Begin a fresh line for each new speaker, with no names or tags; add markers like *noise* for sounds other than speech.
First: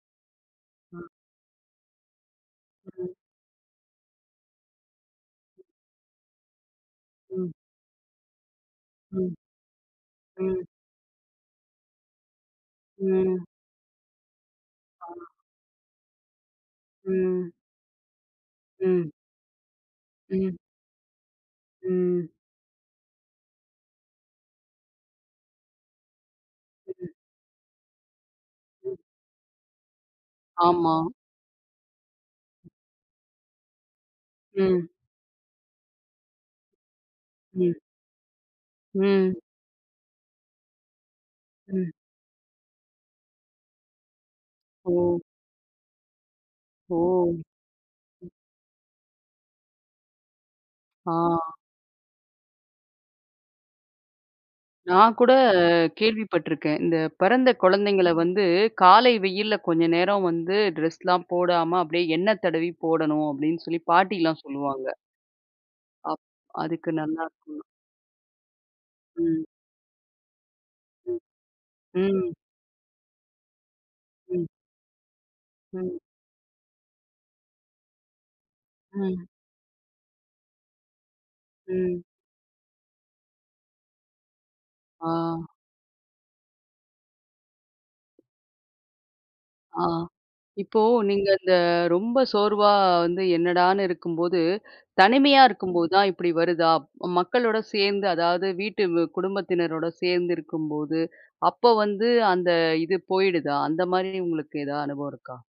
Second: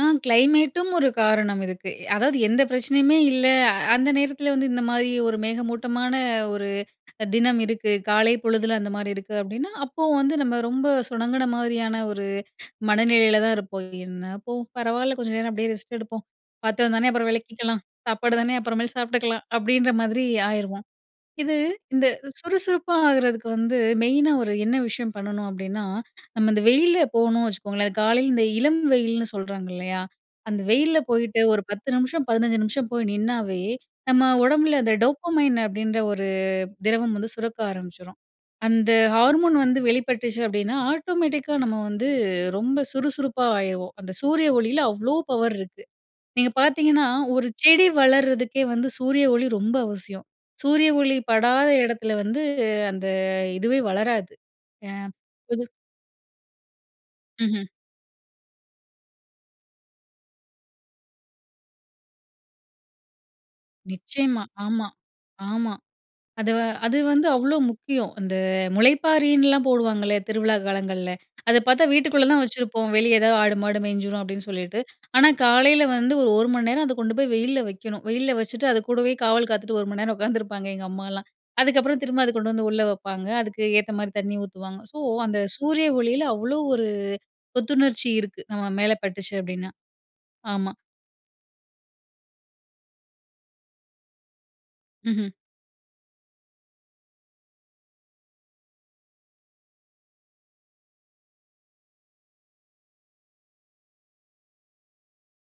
ஆ கிளைமேட்டும் ஒரு காரணம் இருக்கு. அதாவது எந்த பிரச்சனையுமே இல்ல, அந்த நேரத்தில வந்து இந்த மாதிரி ஒரு மேகமூட்டமான ஒரு
ம்.
தினம் இருக்கு, காலை பொழுதில அந்த மாரி இருக்கு.
ம்.
அப்படின்னா, அப்போ வந்து நம்ம
ம்.
ரொம்ப சுனங்குன மாரியான ஒரு மனநிலையில
ம்.
தான் இருப்போம். என்ன போ, பரவாயில்ல
ஆமா.
கொஞ்ச நேரம் அப்படியே ரெஸ்ட் எடுப்போம். பாத்திரம்தான அப்புறம்
ம்.
விளக்கிக்கலாம். சாப்பாடு தானே அப்புறமேல
ம்.
சாப்பிட்டுக்கலாம். அப்டீன்ற மாரி
ம்.
ஆயிருவோம். இது இந்த
ம்.
சுறுசுறுப்பா ஆகுறதுக்கு வந்து மெயினா ஒரு என்ன விஷயம் பண்ணணும் அப்படீனா, நம்ம இந்த வெயில்ல போணும்னு வச்சுக்கோங்களேன் காலையில இந்த இளம்
ம்.
வெயிலுன்னு சொல்றாங்க இல்லையா? அந்த
ஆமா.
வெயில்ல போயிட்டு ஒரு 10 நிமிஷம், 15 நிமிஷம் போய் நின்னாவே நம்ம உடம்பில
ம்.
அந்த டோப்பமைன் அப்படின்ற ஒரு திரவம் வந்து சுரக்க
ம்.
ஆரம்பிச்சுரும். அந்த
ம்.
ஹார்மோன் வந்து வெளிப்பட்டுச்சு அப்படீன்னா ஆட்டோமேட்டிக்கா நம்ம
ம்.
வந்து ரொம்ப சுறுசுறுப்பா ஆயிருவோம். அந்த சூரிய ஒளியில அவ்ளோ
ஓ!
பவர் இருக்கு. நீங்க
ஓ!
பார்த்தீங்கன்னா, ஒரு செடி வளர்றதுக்கே வந்து சூரிய ஒளி ரொம்ப அவசியம். சூரிய ஒளி
ஆ.
படாத இடத்துல வந்து அந்த இதுவே வளராது. ஆ
நான் கூட
பொது
கேள்விப்பட்டுருக்கேன். இந்த பிறந்த
ம்ஹ்ம்.
குழந்தைங்கள வந்து காலை வெயில்ல கொஞ்சம் நேரம் வந்து ட்ரெஸ்லாம் போடாம அப்படியே எண்ணெய் தடவி போடணும். அப்படின்னு, சொல்லி பாட்டிலாம்
நிச்சயமா. ஆமா,
சொல்லுவாங்க.
ஆமா.
அப்
அது வ
அதுக்கு
அது
நல்லா
வந்து அவ்வளோ
இருக்கும்னு.
முக்கியம். அந்த
ம்.
முளைப்பாரின்லாம் போடுவாங்கள திருவிழா காலங்கள்ல
ம்.
அத பார்த்தா வீட்டுக்குள்ள
ம்.
தான் வெச்சிருப்போம். வெளிய எதாவது ஆடு மாடு மேஞ்சிரும். அப்படீன்னு,
ம்.
சொல்லிட்டு. ஆனா, காலையில
ம்.
வந்து ஒரு 1 மணி நேரம் அத கொண்டு போய் வெயில்ல வெக்கணும். *chuckles* வெயில்ல வெச்சுட்டு, அது கூடவே
ம்.
காவல் காத்துட்டு 1 மணி நேரம் உட்காந்துருப்பாங்க எங்கம்மாலாம் அதுக்கப்புறம்
ம்.
திரும்ப அத கொண்டு வந்து உள்ள வப்பாங்க. அதுக்கு ஏத்த மாரி தண்ணி ஊத்துவாங்க. ஸோ
ஆ.
அந்த சூரிய ஒளியில அவ்வளோ ஒரு புத்துணர்ச்சி இருக்கு. நம்ம மேல பட்டுச்சு அப்டீனா
ஆ,
ஆமா.
இப்போ நீங்க இந்த ரொம்ப சோர்வா வந்து என்னடான்னு இருக்கும்போது.
ம்ஹ்ம்.
தனிமையா இருக்கும்போது தான் இப்படி வருதா, மக்களோட சேர்ந்து அதாவது வீட்டு குடும்பத்தினரோட சேர்ந்திருக்கும்போது, அப்போ வந்து அந்த இது போயிடுதா. அந்த மாரி உங்களுக்கு ஏதாவது அனுபவம் இருக்கா?